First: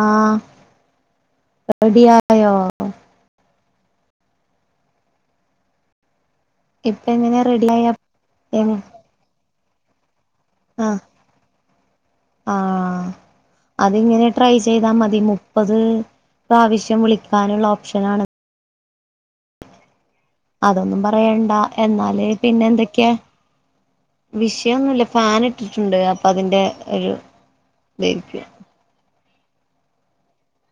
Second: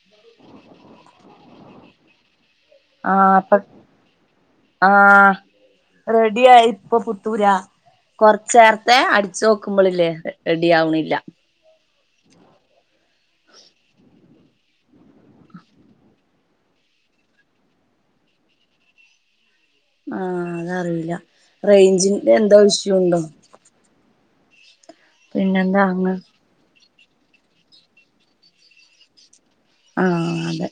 ആഹ് റെഡിയായോ ആഹ് അപ്പോ ആഹ് റെഡി ആയി ഇപ്പോ ഇപ്പ എങ്ങനെ പുത്തൂരാ റെഡിയായ കൊറച്ച് എങ്ങ നേരത്തെ അടൂ ച്ചു നോക്കുമ്പോളില്ലേ റെഡി ആഹ് ആവണില്ല ആഹ് അതിങ്ങനെ ട്രൈ ചെയ്താൽ മതി മുപ്പത് പ്രാവശ്യം വിളിക്കാനുള്ള ഓപ്ഷനാണ് ആഹ് അതൊന്നും അതറിയില്ല പറയണ്ട എന്നാല് റേഞ്ചിന്റെ എന്തോ പിന്നെ ഇഷ്യൂ എന്തൊക്കെയാ ഉണ്ടോ വിഷയമൊന്നുമില്ല ഫാൻ പിന്നെന്താ ഇട്ടിട്ടുണ്ട് അങ്ങ് അപ്പോ അതിന്റെ ഒരു [unintelligible] ആഹ് അതെ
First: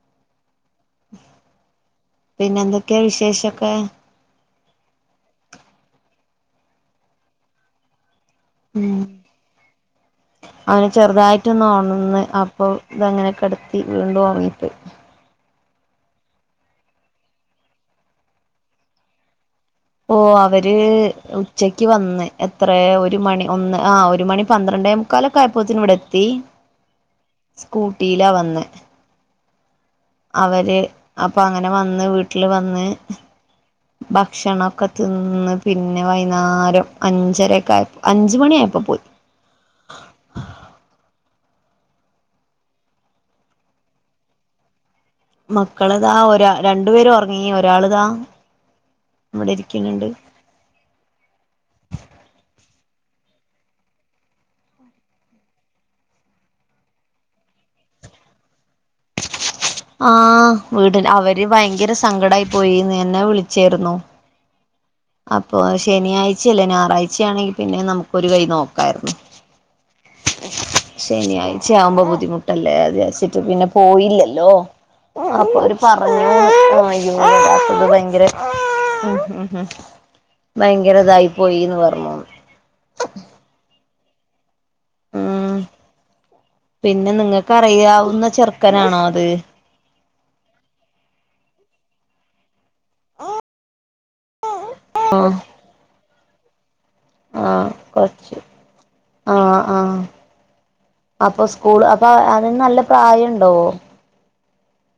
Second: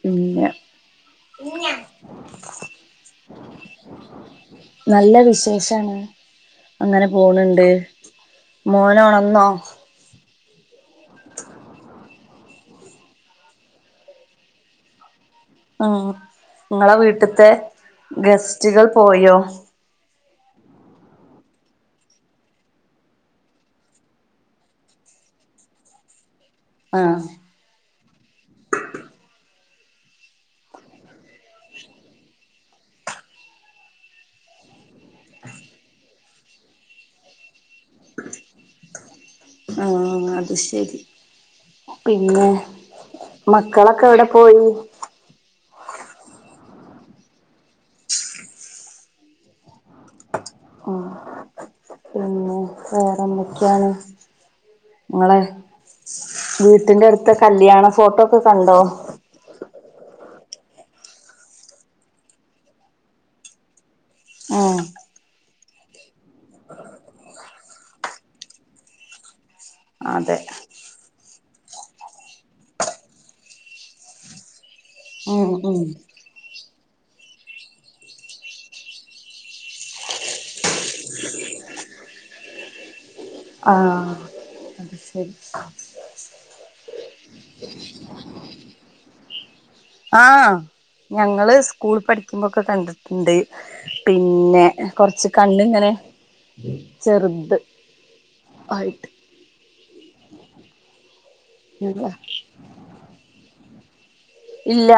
പിന്നെ പിന്നെന്തൊക്കെയാ വിശേഷൊക്കെ നല്ല വിശേഷാണ് അങ്ങനെ പോണണ്ട് മോൻ ഉണർന്നോ അവൻ ചെറുതായിട്ടൊന്ന് ഉണർന്ന് അപ്പോ ഇതങ്ങനെകിടത്തി വീണ്ടും ഉറങ്ങിപ്പോയി ഉം നിങ്ങളെ വീട്ടത്തെ ഗസ്റ്റുകൾ പോയോ ഓ അവര് ഉച്ചക്ക് വന്ന് എത്രയ ഒരു മണി ഒന്ന് ആഹ് ഒരു മണി പന്ത്രണ്ടേ മു മുക്കാല് ആയപ്പോത്തേക്ക് ഇവിടെ എത്തി ആഹ് സ്കൂട്ടിയിലാ വന്നെ അവര് അപ്പോ അങ്ങനെ വന്ന് വീട്ടില് വന്ന് ഭക്ഷണൊക്കെ തിന്ന് പിന്നെ വൈകുന്നേരം അഞ്ചരൊക്കെ ആയപ്പോ അഞ്ച് മണി ആയപ്പോ പോയി ആഹ് അത് ശരി പിന്നെ മക്കളെക്കെ എവിടെ പോയി മക്കളിതാ ഒരാ രണ്ടു പേരും ഉറങ്ങി ഒരാളിതാ ഇവിടെ ഇരിക്കണുണ്ട് ആഹ് പിന്നെ വേറെന്തൊക്കെയാണ് നിങ്ങളെ വീട്ടിന്റെ അടുത്തെ കല്യാണ ഫോട്ടോ ഒക്കെ കണ്ടോ ആഹ് വീട് അവര് ഭയങ്കര സങ്കടായി പോയിന്ന് എന്നെ വിളിച്ചായിരുന്നു ആഹ് അപ്പോ ശനിയാഴ്ച്ച അല്ലേ ഞായറാഴച്ചയാണെങ്കി പിന്നെ നമുക്കൊരു കൈ നോക്കായിരുന്നു അതെ ശനിയാഴ്ച്ചയാവുമ്പോ ബുദ്ധിമുട്ടല്ലേ അത് വച്ചിട്ട് പിന്നെ പോയില്ലല്ലോ ഉം അപ്പോ അവര് ഉം പറഞ്ഞു [unintelligible] ഭയങ്കര ഹ ഹ ഹ ഭയങ്കര ഇതായി പോയീന്ന് പറഞ്ഞൂന്ന് ആഹ് അത് ശരി ഉം പിന്നെ നിങ്ങക്ക് അറിയാവുന്ന ചെറുക്കനാണോ അത് ആഹ് ഞങ്ങൾ സ്കൂള് പഠിക്കുമ്പോക്കെ കണ്ട്ട്ട്ണ്ട് പിന്നെ കൊറച്ച് കണ്ണ് ഇങ്ങനെ ആഹ് കൊച്ച് ആയിട്ട് ആഹ് ആഹ് അപ്പോ സ് സ്കൂള് അപ്പോ അതിന് നല്ല പ്രായം ഇണ്ടോ ഇല്ല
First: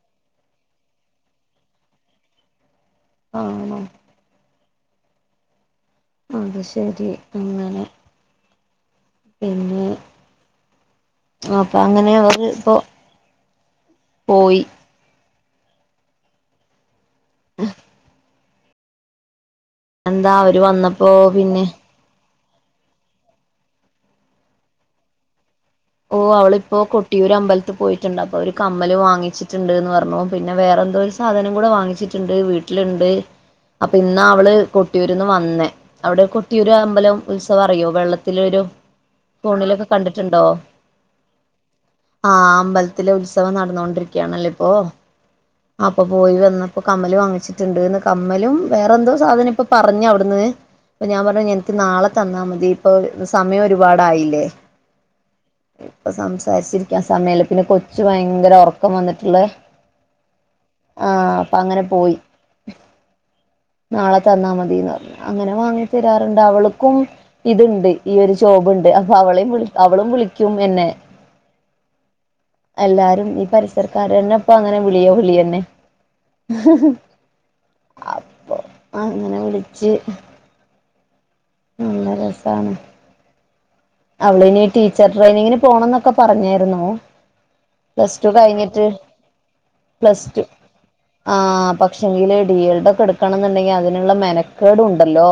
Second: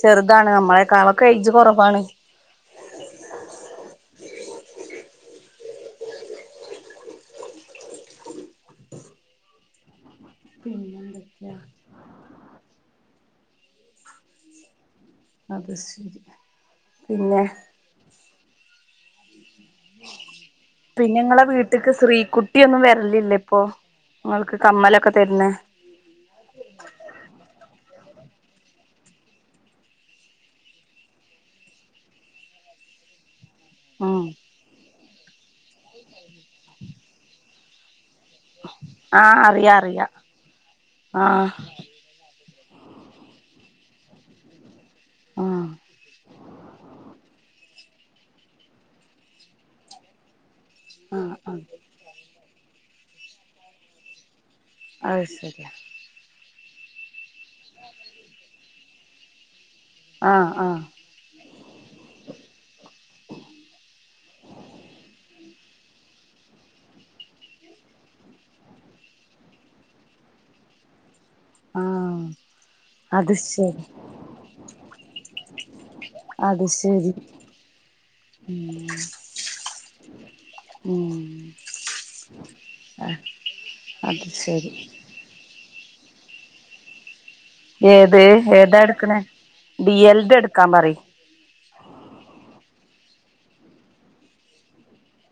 ചെർതാണ് നമ്മളെക്കാളൊക്കെ ഏയ്ജ് കൊറവാണ് ആണോ അത് ശരി അങ്ങനെ പിന്നെ പിന്നെന്തൊക്കെയാ ആപ്പ അങ്ങനെ അവര് ഇപ്പോ പോയി അത് ശരി പിന്നെ എന്താ അവര് വന്നപ്പോ പിന്നെ ക്‌ ശ്രീകുട്ടിയൊന്നും വര്ലില്ലേ ഇപ്പൊ ഇങ്ങൾക്ക് കമ്മലൊക്കെ തര്ണേ ഓ അവളിപ്പോ കൊട്ടിയൂര് അമ്പലത്ത് പോയിറ്റ്ണ്ട് അപ്പൊ ഒര് കമ്മല് വാങ്ങിച്ചിട്ട്ണ്ട് ന്ന് പർണുപിന്നെ വേറെ എന്തോ ഒരു സ സാധനം കൂട വാങ്ങിച്ച്ട്ട്ണ്ട് വീട്ട്ല്ണ്ട് ഉ അപ്പ ഇന്നാഅവള് കൊട്ടിയൂര്ന്ന് വന്നേ അവടെ കൊട്ടിയൂര് അമ്പലം ഉത്സവ അറിയോ വെള്ളത്തിലൊരു ആഹ് അറിയ ഫോണിലൊക്കെ അറിയ കണ്ട്ട്ട്ണ്ടോ ആഹ് ആഹ് അമ്പലത്തിലെ ഉത്സവം നടന്നൊണ്ടിരികയാണല്ലോ ഇപ്പോ ആഹ് അപ്പൊ പോയി വന്നപ്പോ കമ്മല് വാങ്ങിച്ചി ണ്ട്ന്ന് കമ്മലും വേറെ എന്തോ സാധനം ഇപ്പൊ പറഞ്ഞ അവ്ട്ന്ന് പ്പ ആഹ് ഞാപറഞ്ഞു ആഹ് എനിക്ക് നാള തന്നാ മതി ഇപ്പൊ സമയം ഒരുപാടായില്ലേ അഹ് ശരി ഇപ്പ സംസാരിച്ചിരിക്കാ സമയല്ല പിന്നെ കൊച്ച് ഭയങ്കര ഒറക്കം വന്ന്ട്ട്ള്ള ആഹ് ആഹ് ആഹ് അപ്പ അങ്ങന പോയി നാള തന്നാ മതീന്ന് പറഞ്ഞ് അങ്ങനെ വാങ്ങി തരാർണ്ട് അവൾക്കും ഇത്ണ്ട് ഈ ഒര് ജോബ് ണ്ട് അപ്പൊ അവളിം വിളി അവളും വിളിക്കും എന്നെ ആഹ് എല്ലാരും അത് ഈ ശരി പരിസരക്കാരന്നെ ഇപ്പൊ അങ്ങനെ വിളിയോ വിളി യന്നെ അത് ശരി അപ്പൊ അങ്ങനെ വിളിച്ച് ഉം നല്ല രസാണ് ആഹ് അവള് ഇനി ടീച്ചർ ട്രെയിനിങ്ങിന് പോണന്നൊക്കെ പറഞേര്ന്നു ഏത് ഏതാ എട്ക്ക്ണ് ബിഎൽഡി എട്ക്കാ പറി ആഹ് പക്ഷെങ്കില് ഡിയൽഡൊക്കെ എടുക്കണംന്ന്ണ്ടെങ്കി അതിന്ള്ള മെനക്കേടു ണ്ടല്ലോ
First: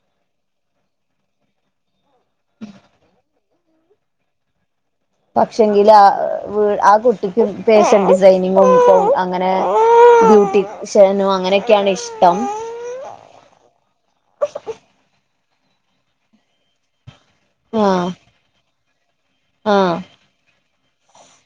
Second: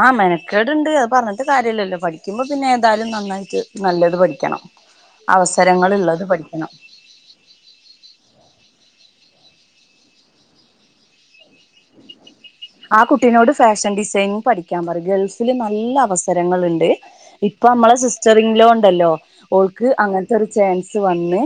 ആഹ് മെനക്കേട്ണ്ട് അത് പറഞ്ട്ട് കാര്യല്ലല്ലോ പഠിക്കുമ്പോ പിന്നെ ഏന്താലും നന്നായിറ്റ് നല്ലത് പഠിക്കണം പക്ഷെങ്കിൽ ആ അവസരങ്ങളുള്ളത് വീ പഠിക്കണം ആ കു കുട്ടിക്ക് ഫാഷൻ ഡിസൈനിങ്ങും അങ്ങനെ ബ്യൂട്ടിഷനും അങ്ങനെ ക്കയാണ്ഇഷ്ടം ആഹ് കുട്ടിനോട് ഫാഷൻ ഡിസൈനിങ് പഠിക്കാപറി ഗൾഫില് നല്ല അവസരങ്ങള്ണ്ട് ഇപ്പ മ്മളെ ആഹ് സിസ്റ്ററിംങ്ലോ ഇണ്ടല്ലോ ഓൾക്ക് ആഹ് അങ്ങൻത്തെരു ച്ചേൻസ് വന്ന്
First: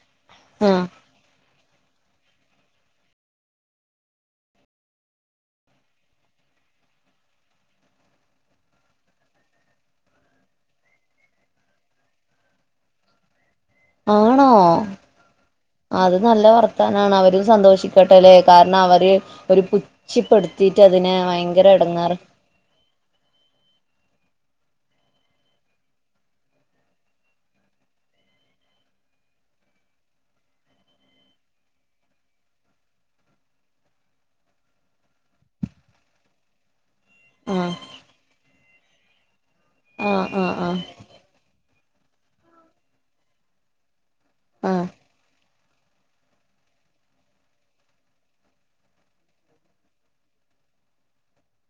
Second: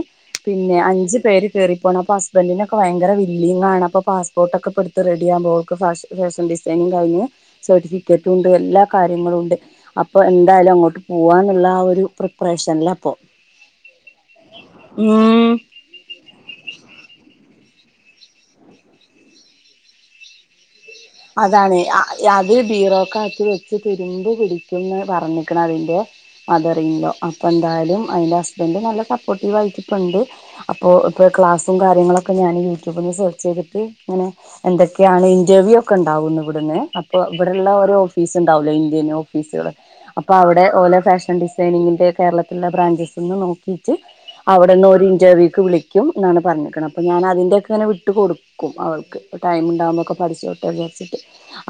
പിന്നെ ആഹ് അഞ്ച് പേര് കേറിപ്പോണം അപ്പൊ ഹസ്ബന്റിനൊക്കെ വയങ്കര വില്ലിങ്ങാണ് അപ്പ പാസ്പോട്ടൊക്ക ഇപ്പ റെഡിയാമ്പോ ഓൾക്ക് ഫാഷ ഫാഷൻ ഡിസൈനിങ്ങ് കഴിഞ്ഞ് സർട്ടിഫിക്കറ്റും ഇണ്ട് എല്ലാ കാര്യങ്ങളും ഉണ്ട് അപ്പൊ എന്താലും അങ്ങോട്ട് പ്പൂവാന്നുള്ള ആ ഒരു പ്രിപ്പറേഷൻല്ല ഇപ്പൊ ആണോ ഉം അത് നല്ല വർത്താനാണ് അവരും സന്തോഷിക്കട്ടെല്ലെ കാരണം അവര് ഒരു പുച്ഛിപ്പെടുത്തി ത്തി ട്ടതിനെ അതാണ് അത് ടീ റോ കാക്കി വെ പിചി രുമ്പ് പിടിക്കുംന്ന് പറഞ്ഞിക്ണഅതിന്റെ മദറില്ലോ അപ്പോൾ എന്തായാലും അതിൻ്റെ ഹസ്ബൻഡ് നല്ല സപ്പോർട്ടീവ് ആയിട്ടിപ്പുണ്ട്. അപ്പോ ഇപ്പ ക്ലാസ്സും കാര്യങ്ങളൊക്കെ ഞാൻ യൂട്യൂബിൽ നിന്ന് സെർച്ച് ചെയ്തിട്ട് ഇങ്ങനെ എന്തൊക്കെയാണ് ഇന്റർവ്യൂ ഒക്കെ ഉണ്ടാവുന്നു ഇവിടുന്ന് അപ്പൊ ഇവിടെള്ള ആഹ് ഓരോ ഫീസ് ഉണ്ടാവലോ ഇന്ത്യന്ഓ ഫീസുകള് ആഹ് അപ്പൊ ആഹ് അവിടെ ആഹ് ഓലോ ഫാഷൻ ഡിസൈനിങ്ങിന്റെ കേരളത്തിലുള്ള ബ്രാഞ്ചസ് ഒന്ന് നോക്കീയിട്ട് ആഹ് അവിടെന്ന് ഒരു ഇന്റർവ്യൂക്ക് വിളിക്കും എന്നാണ് പറഞ്ഞിക്ക്ണ അപ്പൊ ഞാനതിന്റെഒക്കെ ഇങ്ങനെ വിട്ട് കൊടുക്കും. കും അവൾക്ക് ടൈം ഉണ്ടാവുമ്പോക്ക പഠിച്ചചോട്ടെ വിചാരിച്ചിട്ട്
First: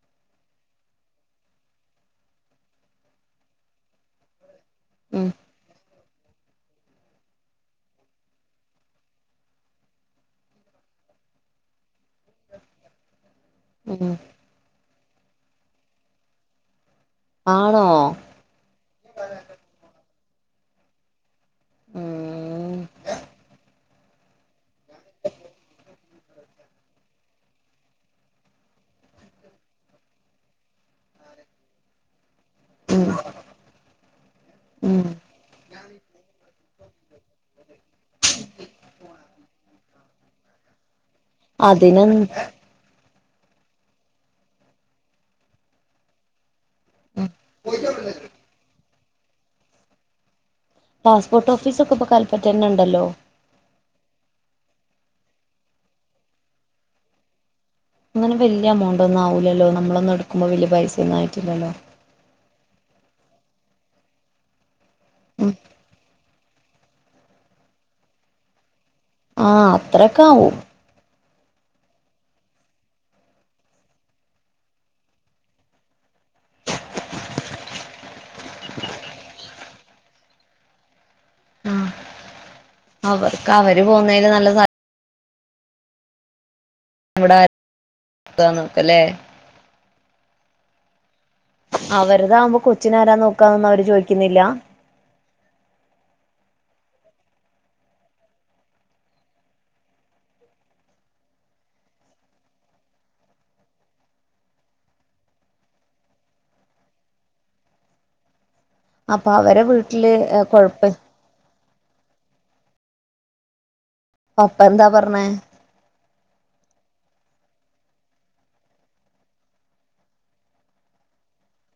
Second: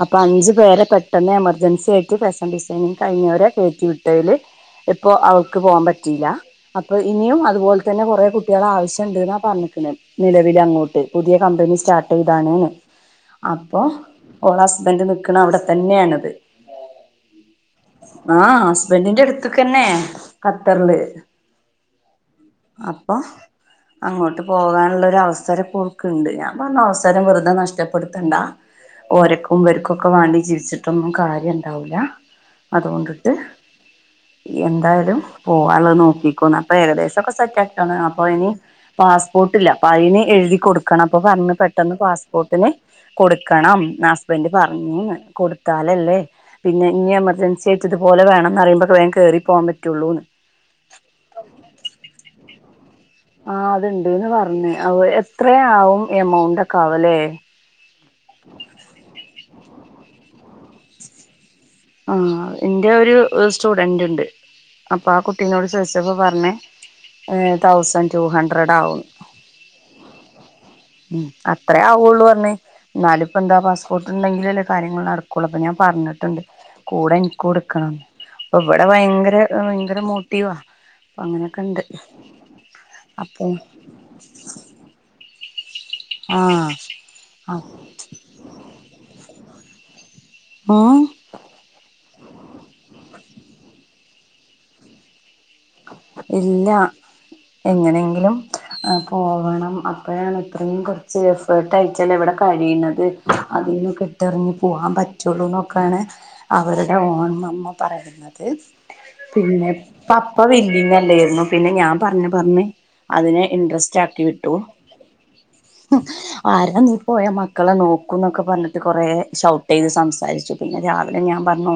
അപ്പൊ അഞ്ചു പേരെ പെട്ടെന്ന് എമർജൻസി ആയിട്ട് ഫാഷൻ ഡിസൈനിങ് കഴിഞ്ഞവരെ കയറ്റി വിട്ടു ൽ ഇപ്പൊ ഉം അവൾക്ക് പോകാൻ പറ്റിയില്ല അപ്പൊ ഇനിയും അതുപോലെ തന്നെ കൊറേ കുട്ട്യാള ആവശ്യം ണ്ട് ന്നാ പറഞ്ഞിക്ക്ണ് നിലവില അങ്ങോട്ട്. പുതിയ കമ്പനി സ്റ്റാർട്ട് ചെയ്താണ് അ. പ്പൊ ഉം ഓള ഹസ്ബൻഡ് നിക്കണ അവിടെ തന്നെയാണിത്. ആണോ? ആഹ് ഹസ്ബൻഡിന്റെ എടുത്ത്ക്കന്നെ ഖത്തർല്. ഉം അപ്പ അങ്ങോട്ട് പോകാനുള്ള ഒരു അവസരംപ്പോക്ക്ണ്ട് ഞാൻ പറഞ്ഞു അവസരം വെറുതെ നഷ്ടപ്പെടുത്തണ്ട. ഓരക്കും ഇവര്ക്കൊക്കെ വാണ്ടി ജീവിച്ചിട്ടൊന്നും കാര്യം ഇണ്ടാവൂല്ല ഉം അതോണ്ടിട്ട്. ഉം എന്തായാലും പോകാനുള്ളത് നോക്കിക്കോന്ന് അപ്പൊ ഏകദേശം ഒക്കെ സെറ്റ് ആക്കാണ് അപ്പൊ ഇനി. പാസ്പോർട്ടില്ല അപ്പൊ അയിന് എഴുതി കൊടുക്കണം. അപ്പൊ പറഞ്ഞ് പെട്ടെന്ന് അതിന് പാസ്പോർട്ടിന് കൊടു. ക്കണം ഹസ്ബൻഡറ് പറഞ്ഞു ന്ന് കൊടുത്താലല്ലേ. പിന്നെ ഇനി എമർജൻസി ആയിട്ട് ഇതുപലെ വേണംമ്ന്ന് പറിമ്പളക്ക വേഗം കേറി പോവാൻ പറ്റുള്ളൂന്ന്. പാസ്പോർട്ട് ഓഫീസൊക്കെപ്പൊ കല്പറ്റന്ന ണ്ടല്ലോ. ആ അത്ണ്ട്ന്ന് പറഞ്ഞ് അ എത്രയാവും എമൗണ്ട് ഒക്കെ ആവല്ലേ. അങ്ങനെ വല്ല്യ എമൗണ്ട് ഒന്നും ആവൂല്ലല്ലോ നമ്മളൊന്നും എടുക്കുമ്പോ വലിയ പൈസയൊന്നും ആയിട്ടില്ലല്ലോ. ആഹ് ഇന്റെ ഒരു സ്റ്റുഡന്റ് ണ്ട്. അപ്പ ആ ഉം കുട്ടീനോട് ചോദിച്ചപ്പോൾ പറഞ്ഞ് ഏ തൗസൻഡ് ടു ഹഡ്രഡ് ആകും. ആ അത്രക്കെ ആവും. ഉം ഹ് അത്രേ ആവുള്ളു പറഞ്ഞ്. ന്നാലും ഇപ്പ എന്താ പാസ്പോർട്ട്ണ്ടെങ്കിലല്ലെ കാര്യങ്ങൾ നടക്കുള്ളൂ അപ്പ ഞാൻ പറഞ്ഞിട്ടുണ്ട്. കൂടെ ൻക്കും ഇട്ക്കണം. പ്പൊ ഇവിടെ ഭയങ്കര ഭയങ്കര മോട്ടീവാ. അങ്ങനെയൊക്കെ ഇണ്ട് അപ്പൊ. [unintelligible] ആഹ്. ഇവിടെ അടുത്താണ് ല്ലേ. ആഹ്. അവരുതാവുമ്പോ കൊച്ചിന ആരാ നോക്കാന്നൊന്നും അവര് ചോദിക്കുന്നില്ല. ഇല്ല എങ്ങനെങ്കിലും. പോവണം. അപ്പോഴാണ് ഇത്രയും കൊറ്ച്ച് എഫേർട്ട് ആയിട്ടല്ലേ ഇവിടെ കഴിയുന്നത് അതിൽന്നകെ. ട്ടർഞ്ഞ് പോവാൻ പറ്റുള്ളു ന്നൊക്കാണ് അവരുടെ ഓണ്മ്മ പറയുന്നത്. അപ്പൊ അവരെ ഏ വീട്ടില് കൊഴപ്പ. ലേർന്നു. പിന്നെ ഞാൻ പർഞ്ഞ് പർഞ്ഞ് അതിനെ ഇന്ട്രസ്റ്റ് ആക്കി വിട്ടു. പപ്പ എന്താ പറഞ്ഞേ ആരാ നീ പോയ മക്കളെ നോക്കും ന്നക്ക പറഞ്ഞിട്ട് കൊറെ ഷൗട്ട് ചെയ്ത് സംസാരിച്ചു. പിന്നെ രാവിലെ ഞാൻ പറഞ്ഞു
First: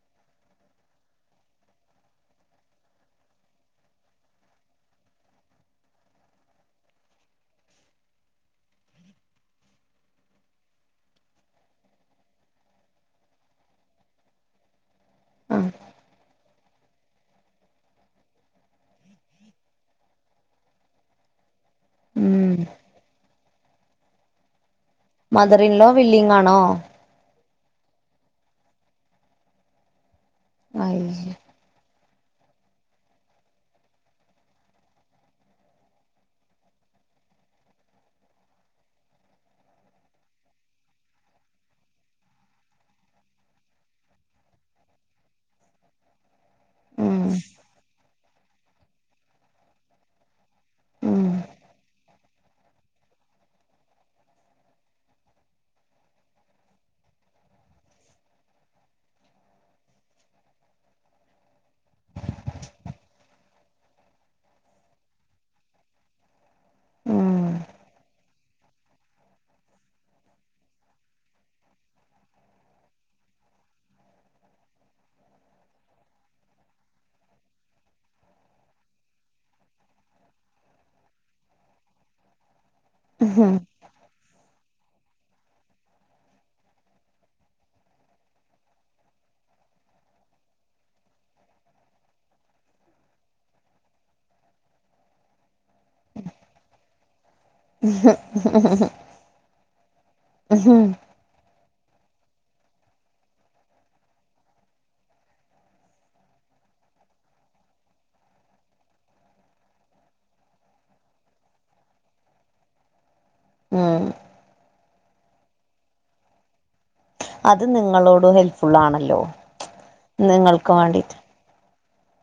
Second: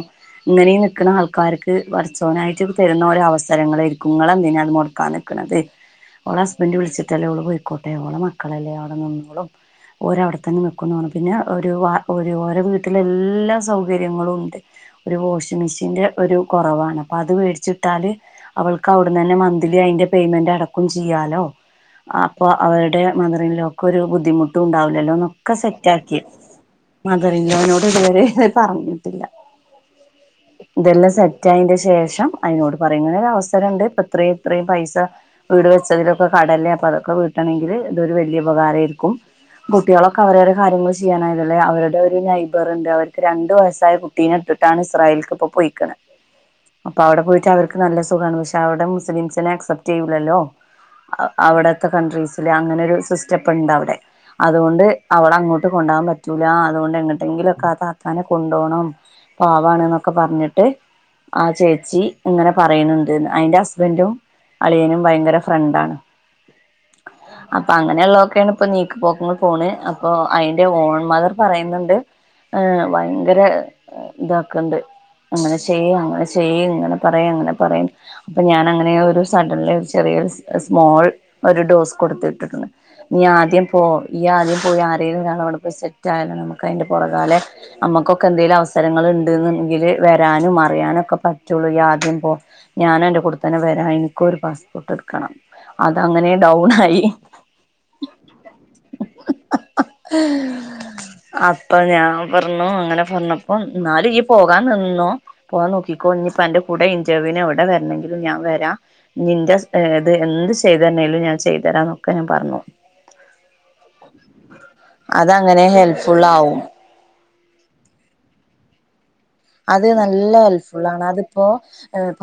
ഇങ്ങനെയ് നിൽക്കുന്ന ആൾക്കാർക്ക് പട്ച്ചോനായിട്ട് തരുന്ന ഒരവ. സരങ്ങളേര്ക്കും ഇങ്ങൾ എന്തിനാ അത് മൊടക്കാൻ നിക്കണത്. ഓളെ ഹസ്ബൻഡറ് വിളിച്ചിട്ടല്ലേ ഓള് പോയിക്കോട്ടെ. ഓളെ മക്കളല്ലേ അവിടെ നിന്നോളും. ഓര് അവിടെത്തന്നെ നിക്കുന്നുറഞ്ഞു പിന്നെ ഒരു വാ ഒരു ഓരവീട്ടില് എല്ലാ സൗകര്യങ്ങളും ഉണ്ട്. ഒരു വോഷിംഗ് ആഹ് മെഷീൻ്റെ ഒരു കൊറവാണ് അപ്പം അത് വേടിച്ചിട്ടാല്. അവൾക്ക് അവിടന്നന്നെ മന്ത്ലി അയിന്റെ പേയ്മെന്റ് അടക്കും ചെയ്യാലോ. അപ്പൊ ഉം അവരുടെ മദറിൽലൊക്ക് ഒരു ബുദ്ധിമുട്ടും മദർ ഇൻ ലോ ഉണ്ടാവില്ലല്ലോന്നൊക്കെസെറ്റാക്കി. വില്ലിങ് ആണോ മദറില്ലോനോട് ഇതുവരെ പറഞ്ഞിട്ടില്ല. ഇതെല്ലാം അയ്യോ സെറ്റായേൻറ്റേശേഷം അയിനോട് പറയും ഇങ്ങനെ ഒരു അവസരോണ്ട് ഇപ്പ ഇത്രയും ഇത്രയും പൈസ. വീട് വെച്ചതിലൊക്കെ കടല്ലേ അപ്പ അതൊക്കെ വീട്ടണെങ്കില് ഇതൊരു വല്ല്യ ഉപകാരയാരിക്കും. കുട്ടികളൊക്കെ അവരവരെ കാര്യങ്ങള് ചെയ്യാനായതല്ലേ അവരുടെ ഒരു നൈബറുണ്ട് അവർക്ക് രണ്ടു വയസ്സായ കു. ട്ടീനെ ഇട്ടിട്ടാണ് ഇസ്രായീല്ക്ക് ഇപ്പൊ പോയിക്കണ് അപ്പൊ അവിടെ പോയിട്ട് ഉം അവർക്ക്. നല്ല സുഖാണ് പക്ഷേ അവിടെ മുസ്ലിംസിനെ അക്സെപ്റ്റ് ചെയ്യൂല്ലല്ലോ. അ അവിടത്തെ കൺട്രീസില് അങ്ങനെ ഒരു സിസ്റ്റപ്പെണ്ടവിടെ. അതുകൊണ്ട് അവളെ അങ്ങോട്ടുകൊണ്ടാകാൻ പറ്റൂലാ അതോണ്ട് എങ്ങോട്ടെങ്കിലൊക്കെ ആ താത്താനെ കൊണ്ടോണം. പാവാണൊന്നൊക്കെ പറഞ്ഞിട്ട് ആ ചേച്ചി. ഇങ്ങനെ പറയണൊണ്ട്ന്ന് അയിന്റെ ഹസ്ബൻറ്റും അളിയനും ഭയങ്കരഫ്രണ്ടാണ്. അപ്പൊ അങ്ങനെയോള്ളതൊക്കെയാണ് ഇപ്പൊ നി ക്കുപോക്കങ്ങൾ പോണ് അപ്പൊ അയിന്റെ ഓൺമദർ പറയുന്നുണ്ട് ആ ഭയങ്കര ഇതാക്കണ്ട് അങ്ങനെ ചെയ്യ് അങ്ങനെ ചെയ്യ് ഇങ്ങനെ പറയും ഇങ്ങനെ പറയും അപ്പം ഞാൻ അങ്ങനെയൊരു സഡെൻലി ഒരു ചെറിയൊരു സ്മോൾ ഒരുഡോസ് കൊടുത്തിട്ടുണ്ട് നീ ആദ്യംപോ ഈആദ്യം പോയി ആരേലും ഒരാളവിടെപോയ് സെറ്റായാലോ നമുക്കയിന്റെ പൊറകാലെ നമ്മുക്കൊക്കെ എന്തേലും അവസരങ്ങളുണ്ട് എന്നെങ്കില് വരാനും അറിയാനും ഒക്കെ പറ്റുള്ളൂ ഈ ആദ്യം പോ ഞാനും അന്റെ കൂടെതന്നെവരാം എനിക്കും ഒരു പാസ്പോർട്ട് എടുക്ക് ക്കണം അതങ്ങനെ ഡൗണായി ഹ [inaudible] അപ്പൊ ഞാൻപറഞ്ഞു അങ്ങനെപറഞ്ഞപ്പം എന്നാലും നിപോകാൻ നിന്നോ പോവാൻ നോക്കിക്കോ ഇനിപ്പം അന്റെകൂടെ ഇന്റവൂവിന് എവിടെ വരണെങ്കിലും ഞാൻ വരാം നിന്റെ സൈഡ് എന്തുചെയ്തു തന്നേലും ഞാൻ ചെയ്തുതരാന്നൊക്കെ ഞാൻ പറഞ്ഞു ഉം അതങ്ങനെ ഹെല്പ്ഫുള്ളാവും അത് നിങ്ങളോട് ഹെൽപ്പ്ഫുള്ളാണല്ലോ അത് നല്ല ഹെല്പ്ഫുള്ളാണ് അതിപ്പോ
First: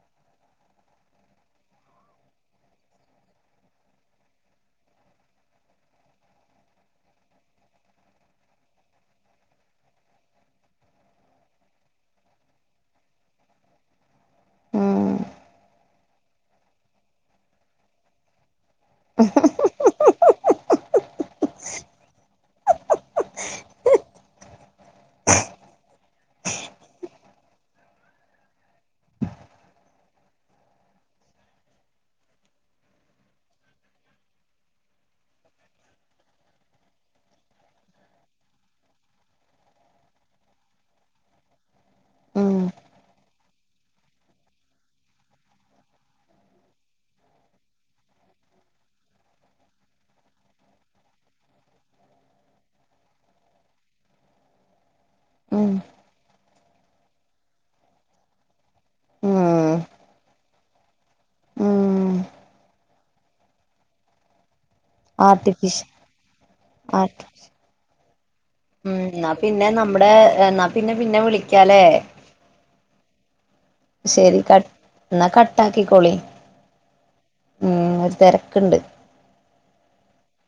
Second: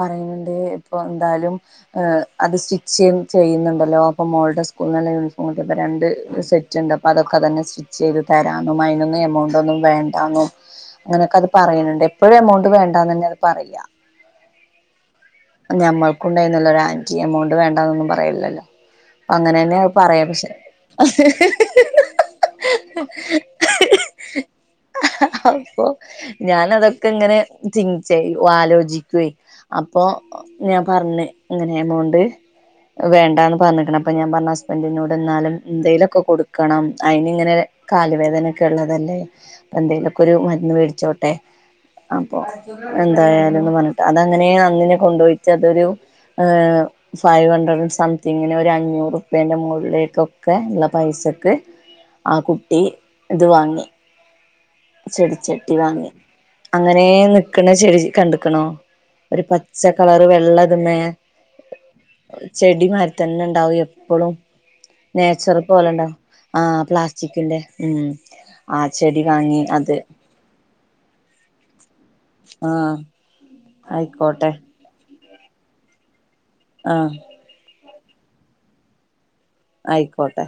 പറയുന്നുണ്ട് ഇപ്പൊ എന്തായാലും ആ അത് സ്റ്റിച്ച് ചെയ് ചെയ്യുന്നുണ്ടല്ലോ അപ്പൊ മോൾടെ സ്കൂളില്ലേ യൂണിഫോം കിട്ടിയപ്പോ രണ്ട് സെറ്റ് റ്റൊണ്ട് അപ്പ അതൊക്കെ അതന്നെ സ്റ്റിച്ച്ചെയ്തു തരാന്നും അയിനൊന്നും എമൗണ്ടൊന്നും വേണ്ടാന്നും അങ്ങനെയൊക്കെയത് പറയണൊണ്ട് എപ്പോഴും എമൗണ്ട് വേണ്ടാന്ന് തന്നെയത് പറയുക ഉം ഞമ്മൾക്കൊണ്ടായിരുന്നല്ലോ ഒരു ആന്റി എമൗണ്ട് വേണ്ടാന്നൊന്നും പറയില്ലല്ലോ അപ്പ അങ്ങനെതന്നെയത് പറയാ പക്ഷെ അതെ ഞാനത് ഇങ്ങനെ ചെയ്യ് ചെയ്യ് ആലോചിക്കുവേ അപ്പൊ ഞാൻ പറഞ്ഞ് ഇങ്ങനെയെമൗണ്ട് വേണ്ടാന്നു പറഞ്ഞിക്കണു അപ്പൊ ഞാൻ പറഞ്ഞു ഹസ്ബൻഡിനോട് എന്നാലും എന്തേലൊക്കെ കൊടുക്കണം അയിനിങ്ങനെ കാലുവേദനയൊക്കെയൊള്ളതല്ലേ പ്പ എന്തേലൊക്കെയൊരു മരുന്നുമേടിച്ചോട്ടെ അപ്പൊ ഉം എന്തായാലൂന്ന് പറഞ്ഞിട്ട് അതങ്ങനെ അന്നനെ കൊണ്ടുപോയിച്ച് അതൊരു [unintelligible] ഫൈവ് ഹൺഡ്രഡ് സംതിങ്ങിന് ഒരു അഞ്ഞൂറ് ഉപ്യേന്റെ മുകളിലേക്കൊക്കെ ഉള്ള പൈസക്ക് ആ കുട്ടി ഇതുവാങ്ങി ഉം ചെടിചട്ടി വാങ്ങി അങ്ങനെ നിക്കണ ചെടികണ്ടിക്കണോ ഒരു ഉം പച്ചകളറ് വെള്ളതുമ്മേ ഉം ചെടിമാരിതന്നെയുണ്ടാവും എപ്പളും നേച്ചുറൽ ആർട്ടിഫിഷ പോലെണ്ടാവും ആ ആർട്ടി പ്ലാസ്റ്റിക്കിന്റേ ഉം ആ ഉം എന്നാ ചെടിവാങ്ങി പിന്നെ നമ്മടെ ന്നാ പിന്നെ പിന്നെ വിളിക്കാലേ ആഹ് ശരി ആയിക്കോട്ടെ ക ന്നാ കട്ടാക്കിക്കോളി ആഹ് ഒരു തെരക്ക്ണ്ട് ആയിക്കോട്ടെ